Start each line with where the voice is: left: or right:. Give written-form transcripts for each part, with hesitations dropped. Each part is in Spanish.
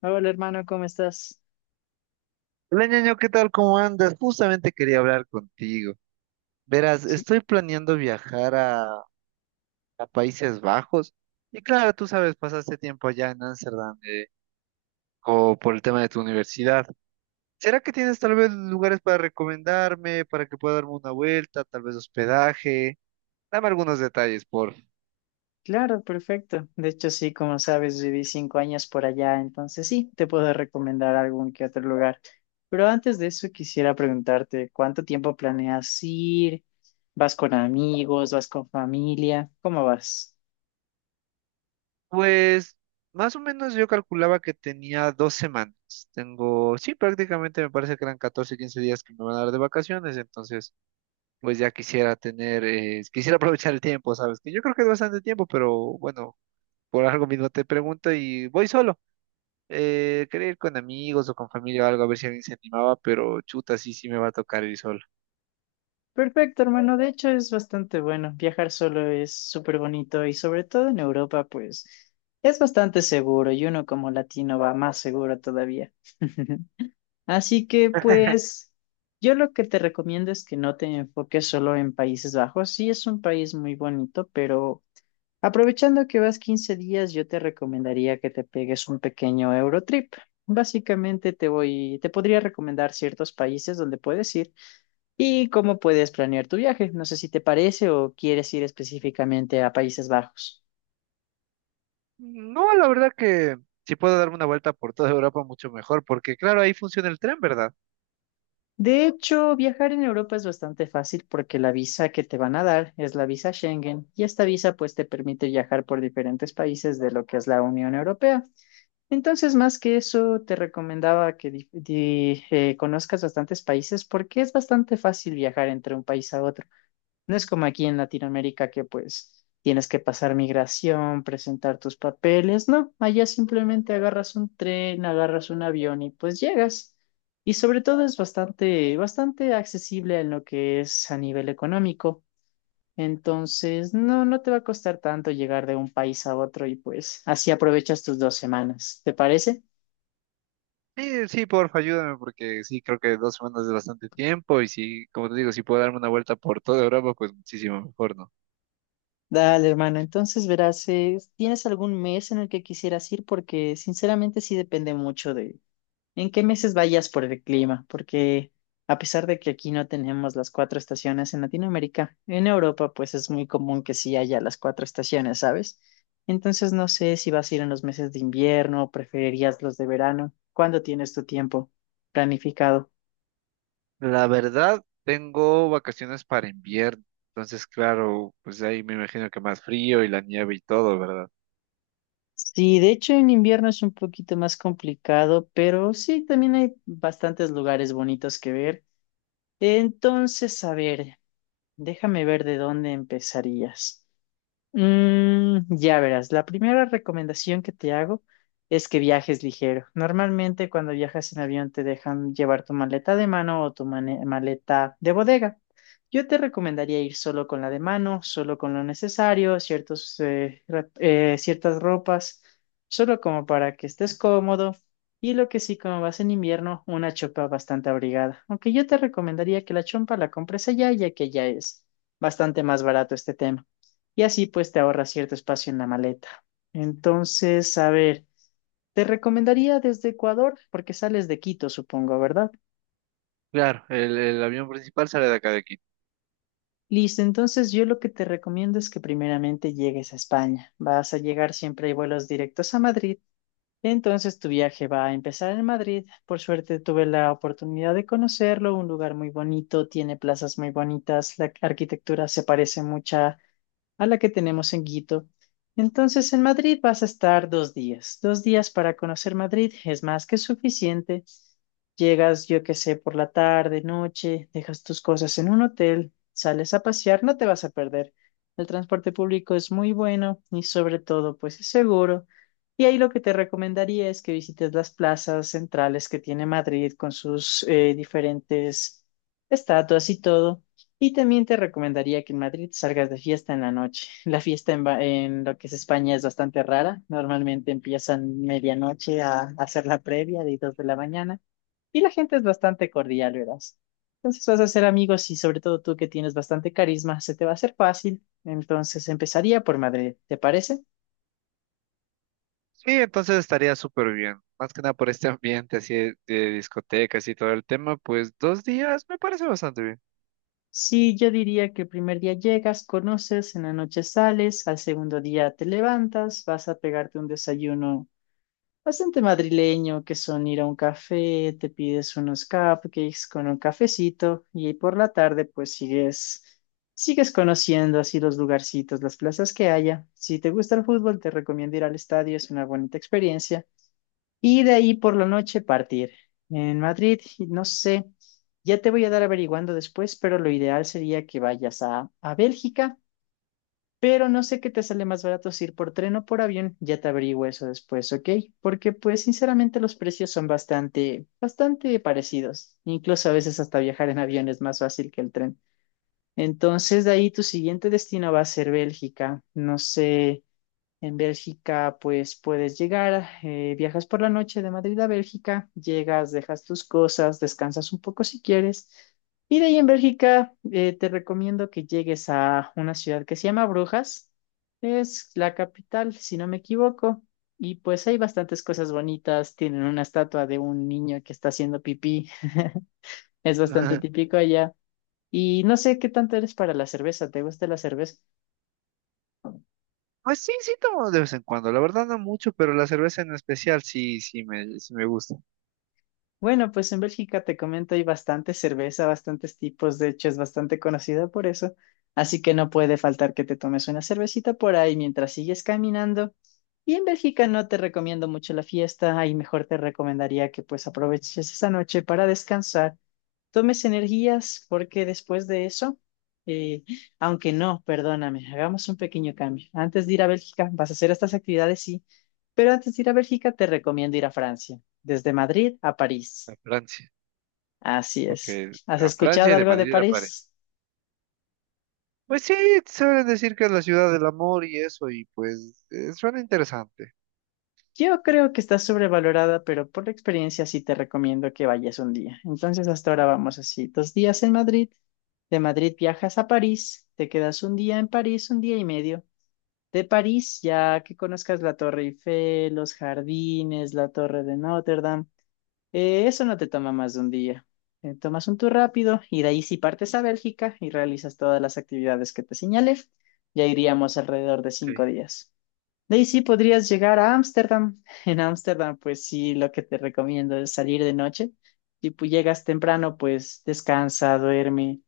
left: Hola hermano, ¿cómo estás?
right: Hola, ñaño, ¿qué tal? ¿Cómo andas? Justamente quería hablar contigo. Verás,
left: Sí,
right: estoy planeando viajar a Países Bajos. Y claro, tú sabes, pasaste tiempo allá en Ámsterdam, por el tema de tu universidad. ¿Será que tienes tal vez lugares para recomendarme, para que pueda darme una vuelta, tal vez hospedaje? Dame algunos detalles, por favor.
left: claro, perfecto. De hecho, sí, como sabes, viví 5 años por allá, entonces sí, te puedo recomendar algún que otro lugar. Pero antes de eso, quisiera preguntarte, ¿cuánto tiempo planeas ir? ¿Vas con amigos? ¿Vas con familia? ¿Cómo vas?
right: Pues, más o menos yo calculaba que tenía 2 semanas. Tengo, sí, prácticamente me parece que eran 14, 15 días que me van a dar de vacaciones, entonces pues ya quisiera tener, quisiera aprovechar el tiempo, ¿sabes? Que yo creo que es bastante tiempo, pero bueno, por algo mismo te pregunto y voy solo. Quería ir con amigos o con familia o algo, a ver si alguien se animaba, pero chuta, sí, sí me va a tocar ir solo.
left: Perfecto, hermano. De hecho, es bastante bueno. Viajar solo es súper bonito y sobre todo en Europa, pues es bastante seguro y uno como latino va más seguro todavía. Así que pues yo lo que te recomiendo es que no te enfoques solo en Países Bajos. Sí, es un país muy bonito, pero aprovechando que vas 15 días, yo te recomendaría que te pegues un pequeño Eurotrip. Básicamente te voy, te podría recomendar ciertos países donde puedes ir y cómo puedes planear tu viaje. No sé si te parece o quieres ir específicamente a Países Bajos.
right: No, la verdad que si puedo darme una vuelta por toda Europa, mucho mejor, porque claro, ahí funciona el tren, ¿verdad?
left: De hecho, viajar en Europa es bastante fácil porque la visa que te van a dar es la visa Schengen y esta visa pues te permite viajar por diferentes países de lo que es la Unión Europea. Entonces, más que eso, te recomendaba que conozcas bastantes países porque es bastante fácil viajar entre un país a otro. No es como aquí en Latinoamérica que pues tienes que pasar migración, presentar tus papeles, no, allá simplemente agarras un tren, agarras un avión y pues llegas. Y sobre todo es bastante, bastante accesible en lo que es a nivel económico. Entonces, no, no te va a costar tanto llegar de un país a otro y pues así aprovechas tus 2 semanas. ¿Te parece?
right: Sí, sí, porfa, ayúdame, porque sí, creo que 2 semanas es bastante tiempo y sí, como te digo, si puedo darme una vuelta por toda Europa, pues muchísimo mejor, ¿no?
left: Dale, hermano. Entonces, verás, ¿tienes algún mes en el que quisieras ir? Porque sinceramente sí depende mucho de en qué meses vayas por el clima, porque a pesar de que aquí no tenemos las cuatro estaciones en Latinoamérica, en Europa pues es muy común que sí haya las cuatro estaciones, ¿sabes? Entonces no sé si vas a ir en los meses de invierno o preferirías los de verano. ¿Cuándo tienes tu tiempo planificado?
right: La verdad, tengo vacaciones para invierno, entonces claro, pues ahí me imagino que más frío y la nieve y todo, ¿verdad?
left: Sí, de hecho en invierno es un poquito más complicado, pero sí, también hay bastantes lugares bonitos que ver. Entonces, a ver, déjame ver de dónde empezarías. Ya verás, la primera recomendación que te hago es que viajes ligero. Normalmente cuando viajas en avión te dejan llevar tu maleta de mano o tu maleta de bodega. Yo te recomendaría ir solo con la de mano, solo con lo necesario, ciertas ropas, solo como para que estés cómodo. Y lo que sí, como vas en invierno, una chompa bastante abrigada. Aunque yo te recomendaría que la chompa la compres allá, ya que ya es bastante más barato este tema y así pues te ahorras cierto espacio en la maleta. Entonces, a ver, te recomendaría desde Ecuador, porque sales de Quito, supongo, ¿verdad?
right: Claro, el avión principal sale de acá de Quito.
left: Listo, entonces yo lo que te recomiendo es que primeramente llegues a España. Vas a llegar siempre hay vuelos directos a Madrid. Entonces tu viaje va a empezar en Madrid. Por suerte tuve la oportunidad de conocerlo, un lugar muy bonito, tiene plazas muy bonitas, la arquitectura se parece mucha a la que tenemos en Quito. Entonces, en Madrid vas a estar 2 días. 2 días para conocer Madrid es más que suficiente. Llegas, yo qué sé, por la tarde, noche, dejas tus cosas en un hotel, sales a pasear, no te vas a perder. El transporte público es muy bueno y sobre todo, pues es seguro. Y ahí lo que te recomendaría es que visites las plazas centrales que tiene Madrid con sus diferentes estatuas y todo. Y también te recomendaría que en Madrid salgas de fiesta en la noche. La fiesta en lo que es España es bastante rara. Normalmente empiezan medianoche a hacer la previa de 2 de la mañana y la gente es bastante cordial, verás. Entonces vas a ser amigos y sobre todo tú que tienes bastante carisma, se te va a hacer fácil. Entonces empezaría por Madrid, ¿te parece?
right: Sí, entonces estaría súper bien, más que nada por este ambiente así de discotecas y todo el tema, pues 2 días me parece bastante bien.
left: Sí, yo diría que el primer día llegas, conoces, en la noche sales, al segundo día te levantas, vas a pegarte un desayuno bastante madrileño, que son ir a un café, te pides unos cupcakes con un cafecito y ahí por la tarde pues sigues, sigues conociendo así los lugarcitos, las plazas que haya. Si te gusta el fútbol, te recomiendo ir al estadio, es una bonita experiencia. Y de ahí por la noche partir. En Madrid, y no sé, ya te voy a dar averiguando después, pero lo ideal sería que vayas a Bélgica pero no sé qué te sale más barato si ir por tren o por avión, ya te averiguo eso después, ¿ok? Porque pues sinceramente los precios son bastante, bastante parecidos. Incluso a veces hasta viajar en avión es más fácil que el tren. Entonces de ahí tu siguiente destino va a ser Bélgica. No sé, en Bélgica, pues puedes llegar, viajas por la noche de Madrid a Bélgica, llegas, dejas tus cosas, descansas un poco si quieres. Y de ahí en Bélgica, te recomiendo que llegues a una ciudad que se llama Brujas. Es la capital, si no me equivoco. Y pues hay bastantes cosas bonitas. Tienen una estatua de un niño que está haciendo pipí. Es bastante
right: Ajá.
left: típico allá. Y no sé qué tanto eres para la cerveza. ¿Te gusta la cerveza?
right: Pues sí, sí tomo de vez en cuando, la verdad no mucho, pero la cerveza en especial sí, sí me gusta.
left: Bueno, pues en Bélgica te comento, hay bastante cerveza, bastantes tipos, de hecho es bastante conocida por eso, así que no puede faltar que te tomes una cervecita por ahí mientras sigues caminando. Y en Bélgica no te recomiendo mucho la fiesta, ahí mejor te recomendaría que pues aproveches esa noche para descansar, tomes energías, porque después de eso, eh, aunque no, perdóname, hagamos un pequeño cambio. Antes de ir a Bélgica, vas a hacer estas actividades, sí, pero antes de ir a Bélgica te recomiendo ir a Francia, desde Madrid a
right: A
left: París.
right: Francia,
left: Así
right: ok,
left: es. ¿Has
right: a Francia
left: escuchado
right: y de
left: algo de
right: Madrid a
left: París?
right: París. Pues sí, suelen decir que es la ciudad del amor y eso, y pues suena interesante.
left: Yo creo que está sobrevalorada, pero por la experiencia sí te recomiendo que vayas un día. Entonces, hasta ahora vamos así, 2 días en Madrid, de Madrid viajas a París, te quedas un día en París, un día y medio. De París, ya que conozcas la Torre Eiffel, los jardines, la Torre de Notre Dame, eso no te toma más de un día. Tomas un tour rápido y de ahí sí partes a Bélgica y realizas todas las actividades que te señalé, ya iríamos alrededor de cinco
right: Ok.
left: días. De ahí sí podrías llegar a Ámsterdam. En Ámsterdam, pues sí, lo que te recomiendo es salir de noche. Si llegas temprano, pues descansa, duerme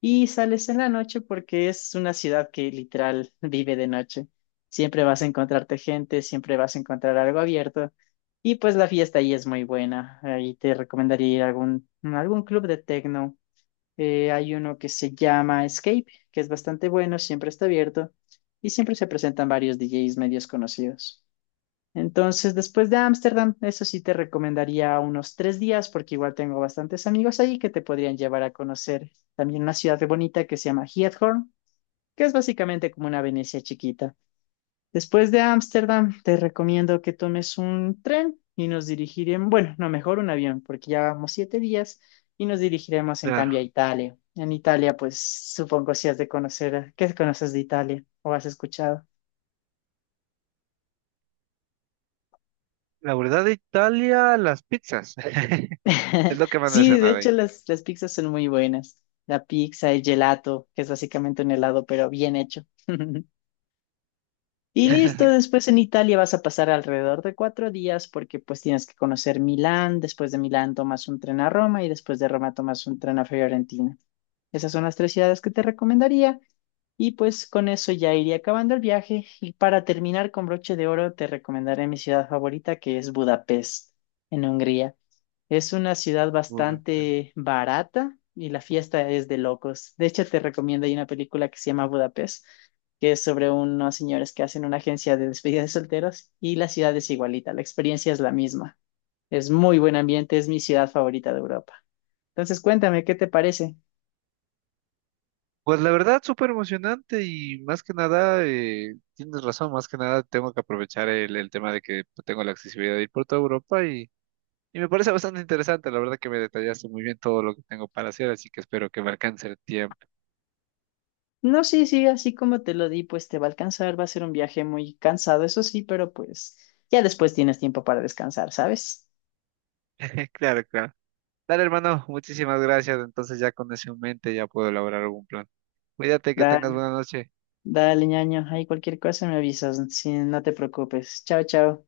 left: y sales en la noche porque es una ciudad que literal vive de noche. Siempre vas a encontrarte gente, siempre vas a encontrar algo abierto y pues la fiesta ahí es muy buena. Ahí te recomendaría ir a algún club de techno hay uno que se llama Escape, que es bastante bueno, siempre está abierto y siempre se presentan varios DJs medios conocidos. Entonces, después de Ámsterdam, eso sí te recomendaría unos 3 días, porque igual tengo bastantes amigos ahí que te podrían llevar a conocer también una ciudad bonita que se llama Giethoorn, que es básicamente como una Venecia chiquita. Después de Ámsterdam, te recomiendo que tomes un tren y nos dirigiremos, bueno, no, mejor un avión, porque ya vamos 7 días y nos dirigiremos en cambio a
right: Claro.
left: Italia. En Italia, pues supongo si has de conocer, ¿qué conoces de Italia o has escuchado?
right: La verdad de Italia, las pizzas. Es lo que más me
left: Sí, de
right: suena de ahí.
left: hecho las pizzas son muy buenas. La pizza, el gelato, que es básicamente un helado, pero bien hecho. Y listo, después en Italia vas a pasar alrededor de 4 días porque pues tienes que conocer Milán, después de Milán tomas un tren a Roma y después de Roma tomas un tren a Fiorentina. Esas son las tres ciudades que te recomendaría y pues con eso ya iría acabando el viaje y para terminar con broche de oro te recomendaré mi ciudad favorita que es Budapest en Hungría. Es una ciudad
right: Puta, sí.
left: bastante barata y la fiesta es de locos. De hecho, te recomiendo, hay una película que se llama Budapest, que es sobre unos señores que hacen una agencia de despedida de solteros y la ciudad es igualita, la experiencia es la misma. Es muy buen ambiente, es mi ciudad favorita de Europa. Entonces, cuéntame, ¿qué te parece?
right: Pues la verdad, súper emocionante y más que nada, tienes razón, más que nada tengo que aprovechar el tema de que pues, tengo la accesibilidad de ir por toda Europa y me parece bastante interesante, la verdad que me detallaste muy bien todo lo que tengo para hacer, así que espero que me alcance el tiempo.
left: No, sí, sí, así como te lo di, pues te va a alcanzar, va a ser un viaje muy cansado, eso sí, pero pues ya después tienes tiempo para descansar, ¿sabes?
right: Claro, claro. Dale, hermano, muchísimas gracias. Entonces ya con eso en mente ya puedo elaborar algún plan. Cuídate, que
left: La,
right: tengas buena noche.
left: Dale, ñaño, hay cualquier cosa me avisas, si no te preocupes. Chao, chao.